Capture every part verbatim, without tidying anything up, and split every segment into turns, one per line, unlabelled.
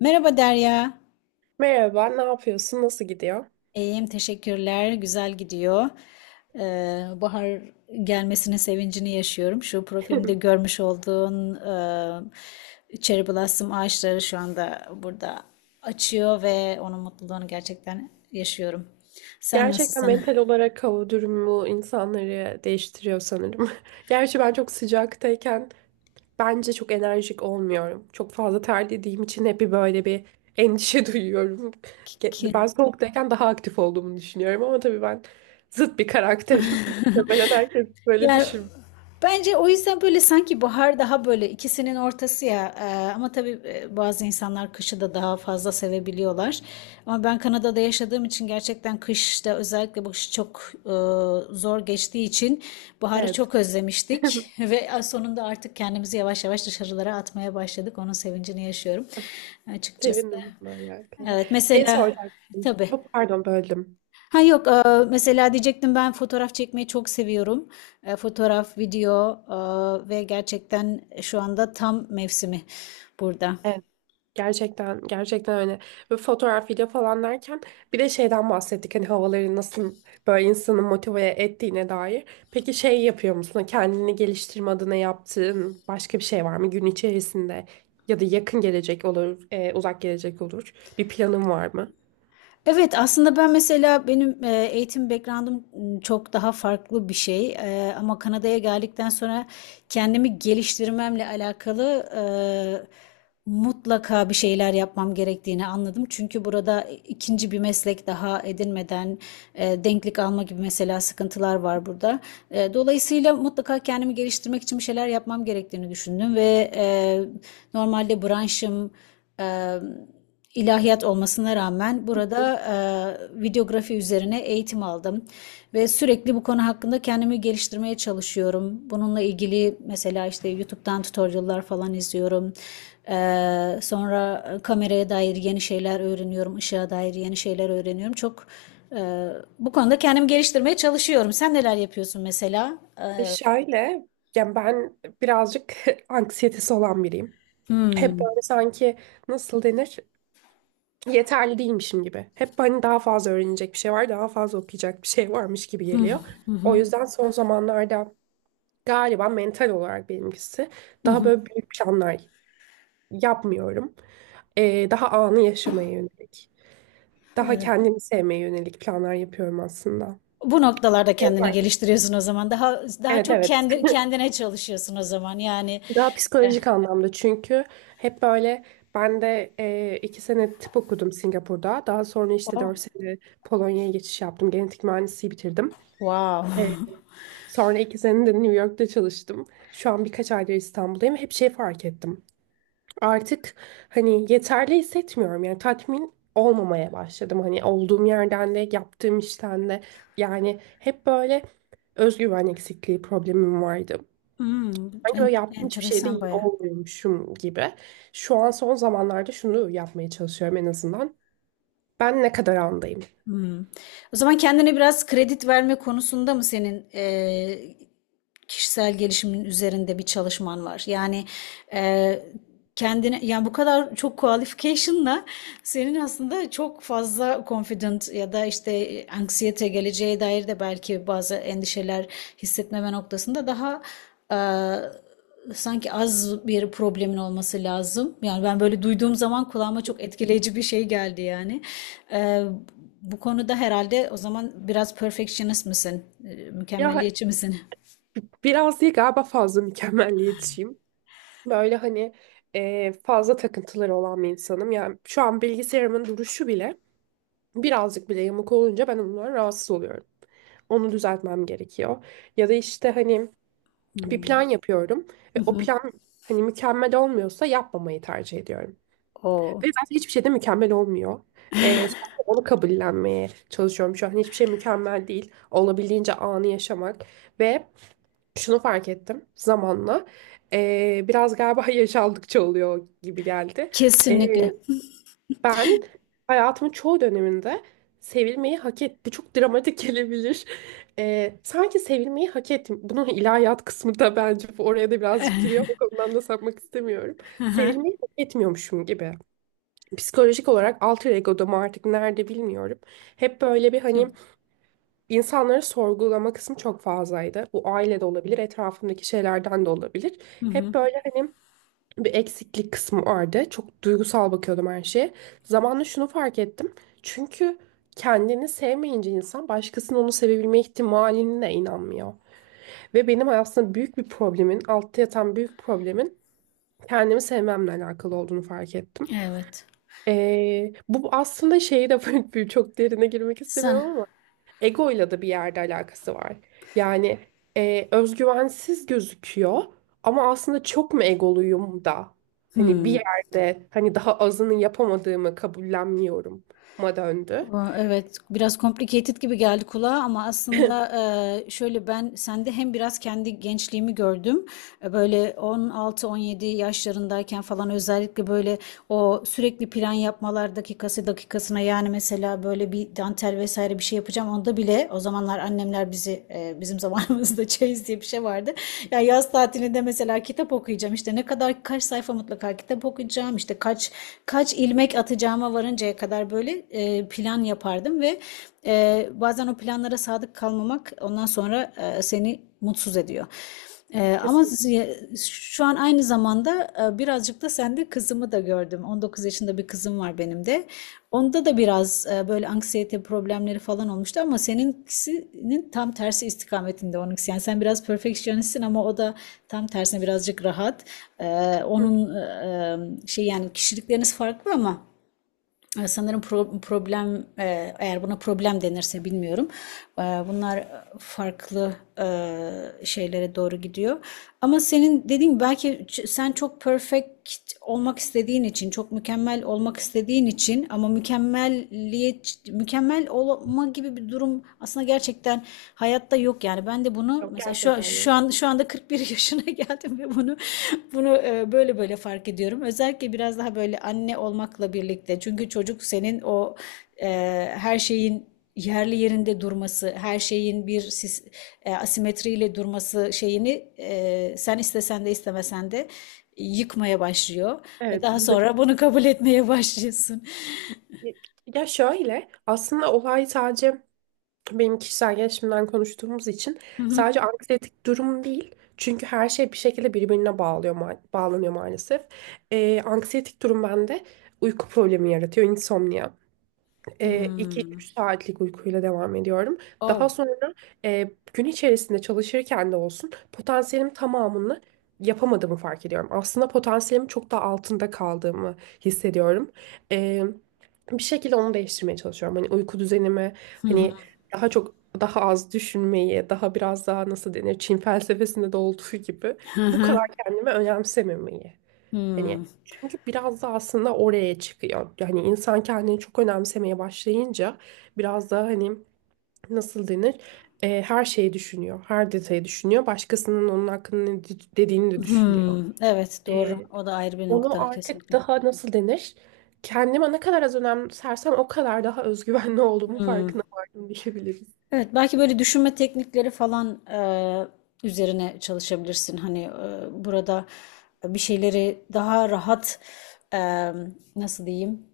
Merhaba Derya.
Merhaba, ne yapıyorsun? Nasıl gidiyor?
İyiyim, teşekkürler. Güzel gidiyor. Ee, bahar gelmesinin sevincini yaşıyorum. Şu profilimde görmüş olduğun e, cherry blossom ağaçları şu anda burada açıyor ve onun mutluluğunu gerçekten yaşıyorum. Sen
Gerçekten
nasılsın?
mental olarak hava durumu insanları değiştiriyor sanırım. Gerçi ben çok sıcaktayken bence çok enerjik olmuyorum. Çok fazla terlediğim için hep bir böyle bir endişe duyuyorum. Ben soğuktayken daha aktif olduğumu düşünüyorum ama tabii ben zıt bir karakterim. Muhtemelen herkes böyle
Yani
düşün.
bence o yüzden böyle sanki bahar daha böyle ikisinin ortası ya. Ee, ama tabii e, bazı insanlar kışı da daha fazla sevebiliyorlar. Ama ben Kanada'da yaşadığım için gerçekten kışta özellikle bu kış çok e, zor geçtiği için baharı
Evet,
çok özlemiştik. Ve sonunda artık kendimizi yavaş yavaş dışarılara atmaya başladık. Onun sevincini yaşıyorum açıkçası.
sevindim bununla alakalı.
Evet,
Şey
mesela
soracaktım.
tabii.
Bu pardon böldüm.
Ha yok, eee, mesela diyecektim, ben fotoğraf çekmeyi çok seviyorum. Eee, fotoğraf, video, eee, ve gerçekten şu anda tam mevsimi burada.
Gerçekten gerçekten öyle. Ve fotoğraf, video falan derken bir de şeyden bahsettik hani havaları nasıl böyle insanı motive ettiğine dair. Peki şey yapıyor musun? Hani kendini geliştirme adına yaptığın başka bir şey var mı gün içerisinde? Ya da yakın gelecek olur, e, uzak gelecek olur. Bir planın var mı?
Evet, aslında ben mesela benim e, eğitim background'um m, çok daha farklı bir şey. E, ama Kanada'ya geldikten sonra kendimi geliştirmemle alakalı e, mutlaka bir şeyler yapmam gerektiğini anladım. Çünkü burada e, ikinci bir meslek daha edinmeden e, denklik alma gibi mesela sıkıntılar var burada. E, dolayısıyla mutlaka kendimi geliştirmek için bir şeyler yapmam gerektiğini düşündüm ve e, normalde branşım e, ilahiyat olmasına rağmen burada e, videografi üzerine eğitim aldım ve sürekli bu konu hakkında kendimi geliştirmeye çalışıyorum. Bununla ilgili mesela işte YouTube'dan tutorial'lar falan izliyorum. E, sonra kameraya dair yeni şeyler öğreniyorum, ışığa dair yeni şeyler öğreniyorum. Çok e, bu konuda kendimi geliştirmeye çalışıyorum. Sen neler yapıyorsun mesela? E,
E şöyle, yani ben birazcık anksiyetesi olan biriyim. Hep böyle sanki nasıl denir? Yeterli değilmişim gibi. Hep hani daha fazla öğrenecek bir şey var, daha fazla okuyacak bir şey varmış gibi geliyor. O yüzden son zamanlarda galiba mental olarak benimkisi daha böyle büyük planlar yapmıyorum. Ee, daha anı yaşamaya yönelik, daha kendimi sevmeye yönelik planlar yapıyorum aslında.
bu noktalarda
Şey
kendini
fark ettim.
geliştiriyorsun o zaman. Daha daha
Evet
çok
evet.
kendi kendine çalışıyorsun o zaman. Yani.
Daha
e,
psikolojik anlamda çünkü hep böyle ben de e, iki sene tıp okudum Singapur'da. Daha sonra işte
Oh.
dört sene Polonya'ya geçiş yaptım. Genetik mühendisliği bitirdim. E,
Wow.
Sonra iki sene de New York'ta çalıştım. Şu an birkaç aydır İstanbul'dayım. Hep şey fark ettim. Artık hani yeterli hissetmiyorum. Yani tatmin olmamaya başladım. Hani olduğum yerden de yaptığım işten de. Yani hep böyle özgüven eksikliği problemim vardı.
Hmm,
Sanki böyle
en-
yaptığım hiçbir şeyde
enteresan
iyi
baya.
olmuyormuşum gibi. Şu an son zamanlarda şunu yapmaya çalışıyorum en azından. Ben ne kadar andayım?
Hmm. O zaman kendine biraz kredi verme konusunda mı senin eee, kişisel gelişimin üzerinde bir çalışman var? Yani e, kendine, yani bu kadar çok qualification'la senin aslında çok fazla confident ya da işte anksiyete, geleceğe dair de belki bazı endişeler hissetmeme noktasında daha e, sanki az bir problemin olması lazım. Yani ben böyle duyduğum zaman kulağıma çok etkileyici bir şey geldi yani. E, Bu konuda herhalde o zaman biraz perfectionist misin? E,
Ya
mükemmeliyetçi misin?
biraz değil galiba fazla mükemmelliyetçiyim. Böyle hani e, fazla takıntıları olan bir insanım. Yani şu an bilgisayarımın duruşu bile birazcık bile yamuk olunca ben ondan rahatsız oluyorum. Onu düzeltmem gerekiyor. Ya da işte hani bir
Hmm.
plan yapıyorum ve o plan hani mükemmel olmuyorsa yapmamayı tercih ediyorum.
O
Ve zaten hiçbir şey de mükemmel olmuyor. Ee, sadece onu kabullenmeye çalışıyorum şu an. Hiçbir şey mükemmel değil. Olabildiğince anı yaşamak. Ve şunu fark ettim zamanla. Ee, biraz galiba yaş aldıkça oluyor gibi geldi. Ee,
kesinlikle.
Ben hayatımın çoğu döneminde sevilmeyi hak et. Bu çok dramatik gelebilir. Ee, sanki sevilmeyi hak ettim. Bunun ilahiyat kısmı da bence bu oraya da birazcık giriyor. O konudan da sapmak istemiyorum. Sevilmeyi hak etmiyormuşum gibi. Psikolojik olarak alter ego'da mı artık nerede bilmiyorum. Hep böyle bir hani
Şimdi-
insanları sorgulama kısmı çok fazlaydı. Bu ailede olabilir, etrafımdaki şeylerden de olabilir.
Hı hı.
Hep böyle hani bir eksiklik kısmı vardı. Çok duygusal bakıyordum her şeye. Zamanla şunu fark ettim. Çünkü kendini sevmeyince insan başkasının onu sevebilme ihtimaline de inanmıyor. Ve benim aslında büyük bir problemin, altta yatan büyük problemin kendimi sevmemle alakalı olduğunu fark ettim.
Evet.
Ee, bu aslında şeyi de böyle çok derine girmek
Sen.
istemiyorum ama egoyla da bir yerde alakası var. Yani e, özgüvensiz gözüküyor ama aslında çok mu egoluyum da hani bir yerde hani daha azını yapamadığımı kabullenmiyorum ma döndü.
Aa, evet, biraz complicated gibi geldi kulağa, ama aslında e, şöyle, ben sende hem biraz kendi gençliğimi gördüm. E, Böyle on altı on yedi yaşlarındayken falan, özellikle böyle o sürekli plan yapmalar, dakikası dakikasına. Yani mesela böyle bir dantel vesaire bir şey yapacağım, onda bile o zamanlar annemler bizi e, bizim zamanımızda çeyiz diye bir şey vardı. Ya yaz tatilinde mesela kitap okuyacağım, işte ne kadar, kaç sayfa mutlaka kitap okuyacağım, işte kaç kaç ilmek atacağıma varıncaya kadar kadar böyle e, plan yapardım ve e, bazen o planlara sadık kalmamak ondan sonra e, seni mutsuz ediyor. E, ama
Kesin.
şu an aynı zamanda e, birazcık da sende kızımı da gördüm. on dokuz yaşında bir kızım var benim de. Onda da biraz e, böyle anksiyete problemleri falan olmuştu, ama seninkisinin tam tersi istikametinde onunkisi. Yani sen biraz perfectionistsin ama o da tam tersine birazcık rahat. E,
Hı,
Onun e, e, şey, yani kişilikleriniz farklı ama e, sanırım pro- problem, e, eğer buna problem denirse bilmiyorum. E, Bunlar farklı e, şeylere doğru gidiyor. Ama senin dediğin belki, sen çok perfect olmak istediğin için, çok mükemmel olmak istediğin için, ama mükemmelliyet, mükemmel olma gibi bir durum aslında gerçekten hayatta yok yani. Ben de bunu
yok
mesela şu
gerçekten
şu
yok.
an şu anda kırk bir yaşına geldim ve bunu bunu e, böyle böyle fark ediyorum. Özellikle biraz daha böyle anne olmakla birlikte. Çünkü çocuk senin o e, her şeyin yerli yerinde durması, her şeyin bir sis- e, asimetriyle durması şeyini e, sen istesen de istemesen de yıkmaya başlıyor ve
Evet.
daha sonra bunu kabul etmeye başlıyorsun.
Ya şöyle aslında olay sadece benim kişisel gelişimden konuştuğumuz için
Hı.
sadece anksiyetik durum değil. Çünkü her şey bir şekilde birbirine bağlıyor, ma- bağlanıyor maalesef. Ee, anksiyetik durum bende uyku problemi yaratıyor, insomnia e, üç
Hmm.
3 saatlik uykuyla devam ediyorum. Daha
Oh.
sonra e, gün içerisinde çalışırken de olsun potansiyelim tamamını yapamadığımı fark ediyorum. Aslında potansiyelimin çok da altında kaldığımı hissediyorum. E, Bir şekilde onu değiştirmeye çalışıyorum. Hani uyku düzenimi hani daha çok daha az düşünmeyi, daha biraz daha nasıl denir Çin felsefesinde de olduğu gibi bu kadar kendimi önemsememeyi.
Hmm.
Hani çünkü biraz da aslında oraya çıkıyor. Yani insan kendini çok önemsemeye başlayınca biraz da hani nasıl denir? E, her şeyi düşünüyor. Her detayı düşünüyor. Başkasının onun hakkında ne de- dediğini de düşünüyor.
Hmm, evet, doğru.
E,
O da ayrı bir
Onu
nokta
artık
kesinlikle.
daha nasıl denir? Kendime ne kadar az önemsersem o kadar daha özgüvenli olduğumu
Hmm,
farkına vardım diyebiliriz.
evet, belki böyle düşünme teknikleri falan, eee, üzerine çalışabilirsin. Hani, eee, burada bir şeyleri daha rahat, emm, nasıl diyeyim,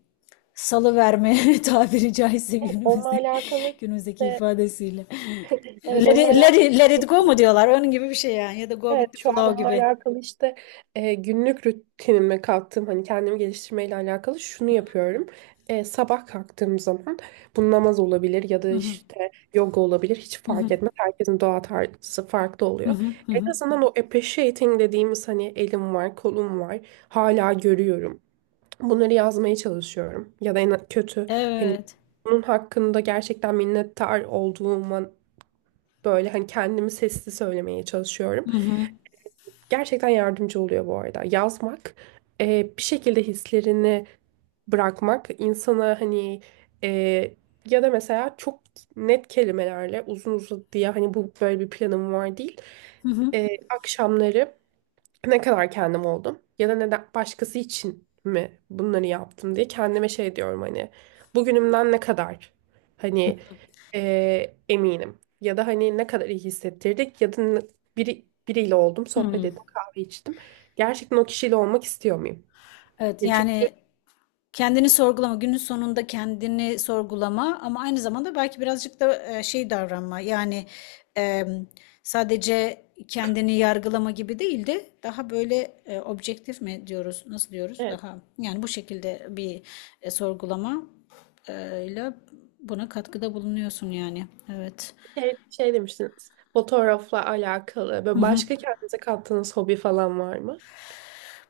salıverme tabiri caizse,
Onunla
günümüzde
alakalı
günümüzdeki
işte
ifadesiyle.
evet
Let
onunla
it let
alakalı
it let it go mu diyorlar? Onun gibi bir şey yani, ya da go
Evet
with the
şu an
flow
Onunla
gibi.
alakalı işte e, günlük rutinime kattığım hani kendimi geliştirmeyle alakalı şunu yapıyorum. E, sabah kalktığım zaman bu namaz olabilir ya da
Hı hı.
işte yoga olabilir hiç
Hı
fark
hı.
etmez. Herkesin doğa tarzı farklı
Hı
oluyor.
hı. Hı
En
hı.
azından o appreciating dediğimiz hani elim var kolum var hala görüyorum. Bunları yazmaya çalışıyorum. Ya da en kötü hani
Evet.
bunun hakkında gerçekten minnettar olduğuma böyle hani kendimi sesli söylemeye çalışıyorum.
Hı hı.
Gerçekten yardımcı oluyor bu arada. Yazmak, e, bir şekilde hislerini bırakmak insana hani e, ya da mesela çok net kelimelerle uzun uzadıya hani bu böyle bir planım var değil.
Hı hı.
E, akşamları ne kadar kendim oldum ya da neden başkası için mi bunları yaptım diye kendime şey diyorum hani bugünümden ne kadar hani eee, eminim ya da hani ne kadar iyi hissettirdik ya da ne- biri, biriyle oldum sohbet
Hımm.
ettim kahve içtim gerçekten o kişiyle olmak istiyor muyum?
Evet,
Ya çünkü
yani kendini sorgulama, günün sonunda kendini sorgulama, ama aynı zamanda belki birazcık da e, şey davranma. Yani e, sadece kendini yargılama gibi değil de daha böyle e, objektif mi diyoruz, nasıl diyoruz?
evet,
Daha yani bu şekilde bir e, sorgulama e, ile buna katkıda bulunuyorsun yani. Evet.
şey, şey demiştiniz fotoğrafla alakalı ve başka kendinize kattığınız hobi falan var mı?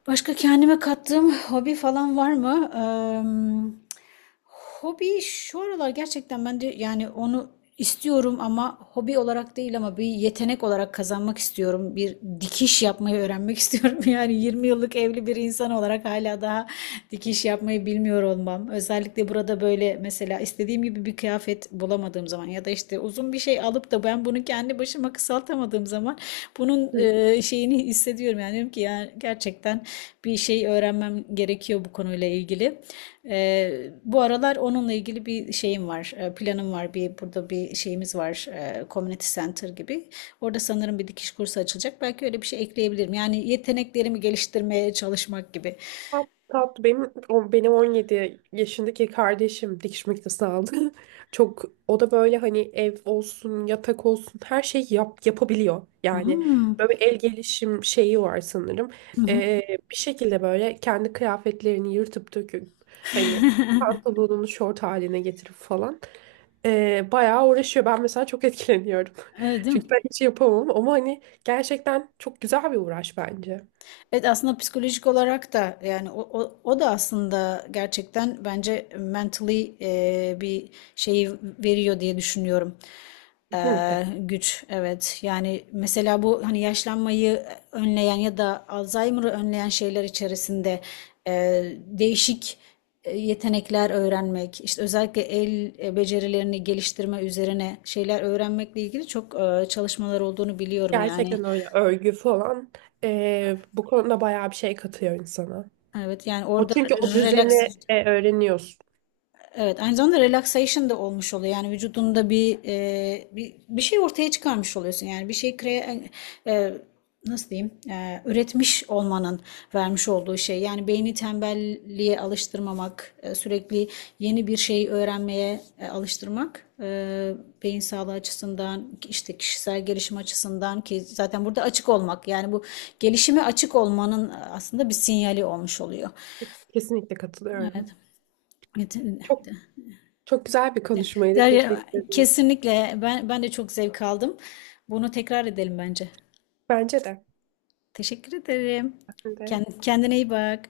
Başka kendime kattığım hobi falan var mı? Emm, hobi şu aralar gerçekten ben de yani onu istiyorum ama hobi olarak değil, ama bir yetenek olarak kazanmak istiyorum. Bir dikiş yapmayı öğrenmek istiyorum. Yani yirmi yıllık evli bir insan olarak hala daha dikiş yapmayı bilmiyor olmam. Özellikle burada böyle mesela istediğim gibi bir kıyafet bulamadığım zaman ya da işte e, uzun bir şey alıp da ben bunu kendi başıma kısaltamadığım zaman bunun e, şeyini hissediyorum. Yani diyorum ki ya gerçekten bir şey öğrenmem gerekiyor bu konuyla ilgili. E, bu aralar onunla ilgili bir şeyim var, e, planım var. Bir burada bir şeyimiz var, e, community center gibi. Orada sanırım bir dikiş kursu açılacak. Belki öyle bir şey ekleyebilirim. Yani yeteneklerimi geliştirmeye çalışmak gibi.
Tat, tat. Benim, o- benim on yedi yaşındaki kardeşim dikiş makinesi aldı. Çok o da böyle hani ev olsun, yatak olsun her şeyi yap, yapabiliyor. Yani
Hmm.
böyle el gelişim şeyi var sanırım.
Hı hı.
Ee, Bir şekilde böyle kendi kıyafetlerini yırtıp döküp hani pantolonunu şort haline getirip falan. Ee, bayağı uğraşıyor. Ben mesela çok etkileniyorum.
Evet, değil
Çünkü
mi?
ben hiç yapamam ama hani gerçekten çok güzel bir uğraş bence.
Evet, aslında psikolojik olarak da yani o, o, o da aslında gerçekten bence mentally e, bir şeyi veriyor diye düşünüyorum.
Kesinlikle.
Ee, güç, evet, yani mesela bu hani yaşlanmayı önleyen ya da Alzheimer'ı önleyen şeyler içerisinde e, değişik e, yetenekler öğrenmek, işte özellikle el e, becerilerini geliştirme üzerine şeyler öğrenmekle ilgili çok e, çalışmalar olduğunu biliyorum yani.
Gerçekten öyle örgü falan eee, bu konuda bayağı bir şey katıyor insana.
Evet yani
O
orada
çünkü o
relax.
düzeni e, öğreniyorsun.
Evet, aynı zamanda relaxation da olmuş oluyor. Yani vücudunda bir e, bir, bir şey ortaya çıkarmış oluyorsun. Yani bir şey kre, e, nasıl diyeyim? E, üretmiş olmanın vermiş olduğu şey. Yani beyni tembelliğe alıştırmamak, e, sürekli yeni bir şey öğrenmeye e, alıştırmak, e, beyin sağlığı açısından, işte kişisel gelişim açısından, ki zaten burada açık olmak. Yani bu gelişime açık olmanın e, aslında bir sinyali olmuş oluyor.
Kes- Kesinlikle katılıyorum.
Evet. Evet. Evet.
Çok çok güzel bir konuşmaydı.
Derya,
Teşekkür ederim.
kesinlikle ben ben de çok zevk aldım. Bunu tekrar edelim bence.
Bence de.
Teşekkür ederim.
Ben de.
Kend- Kendine iyi bak.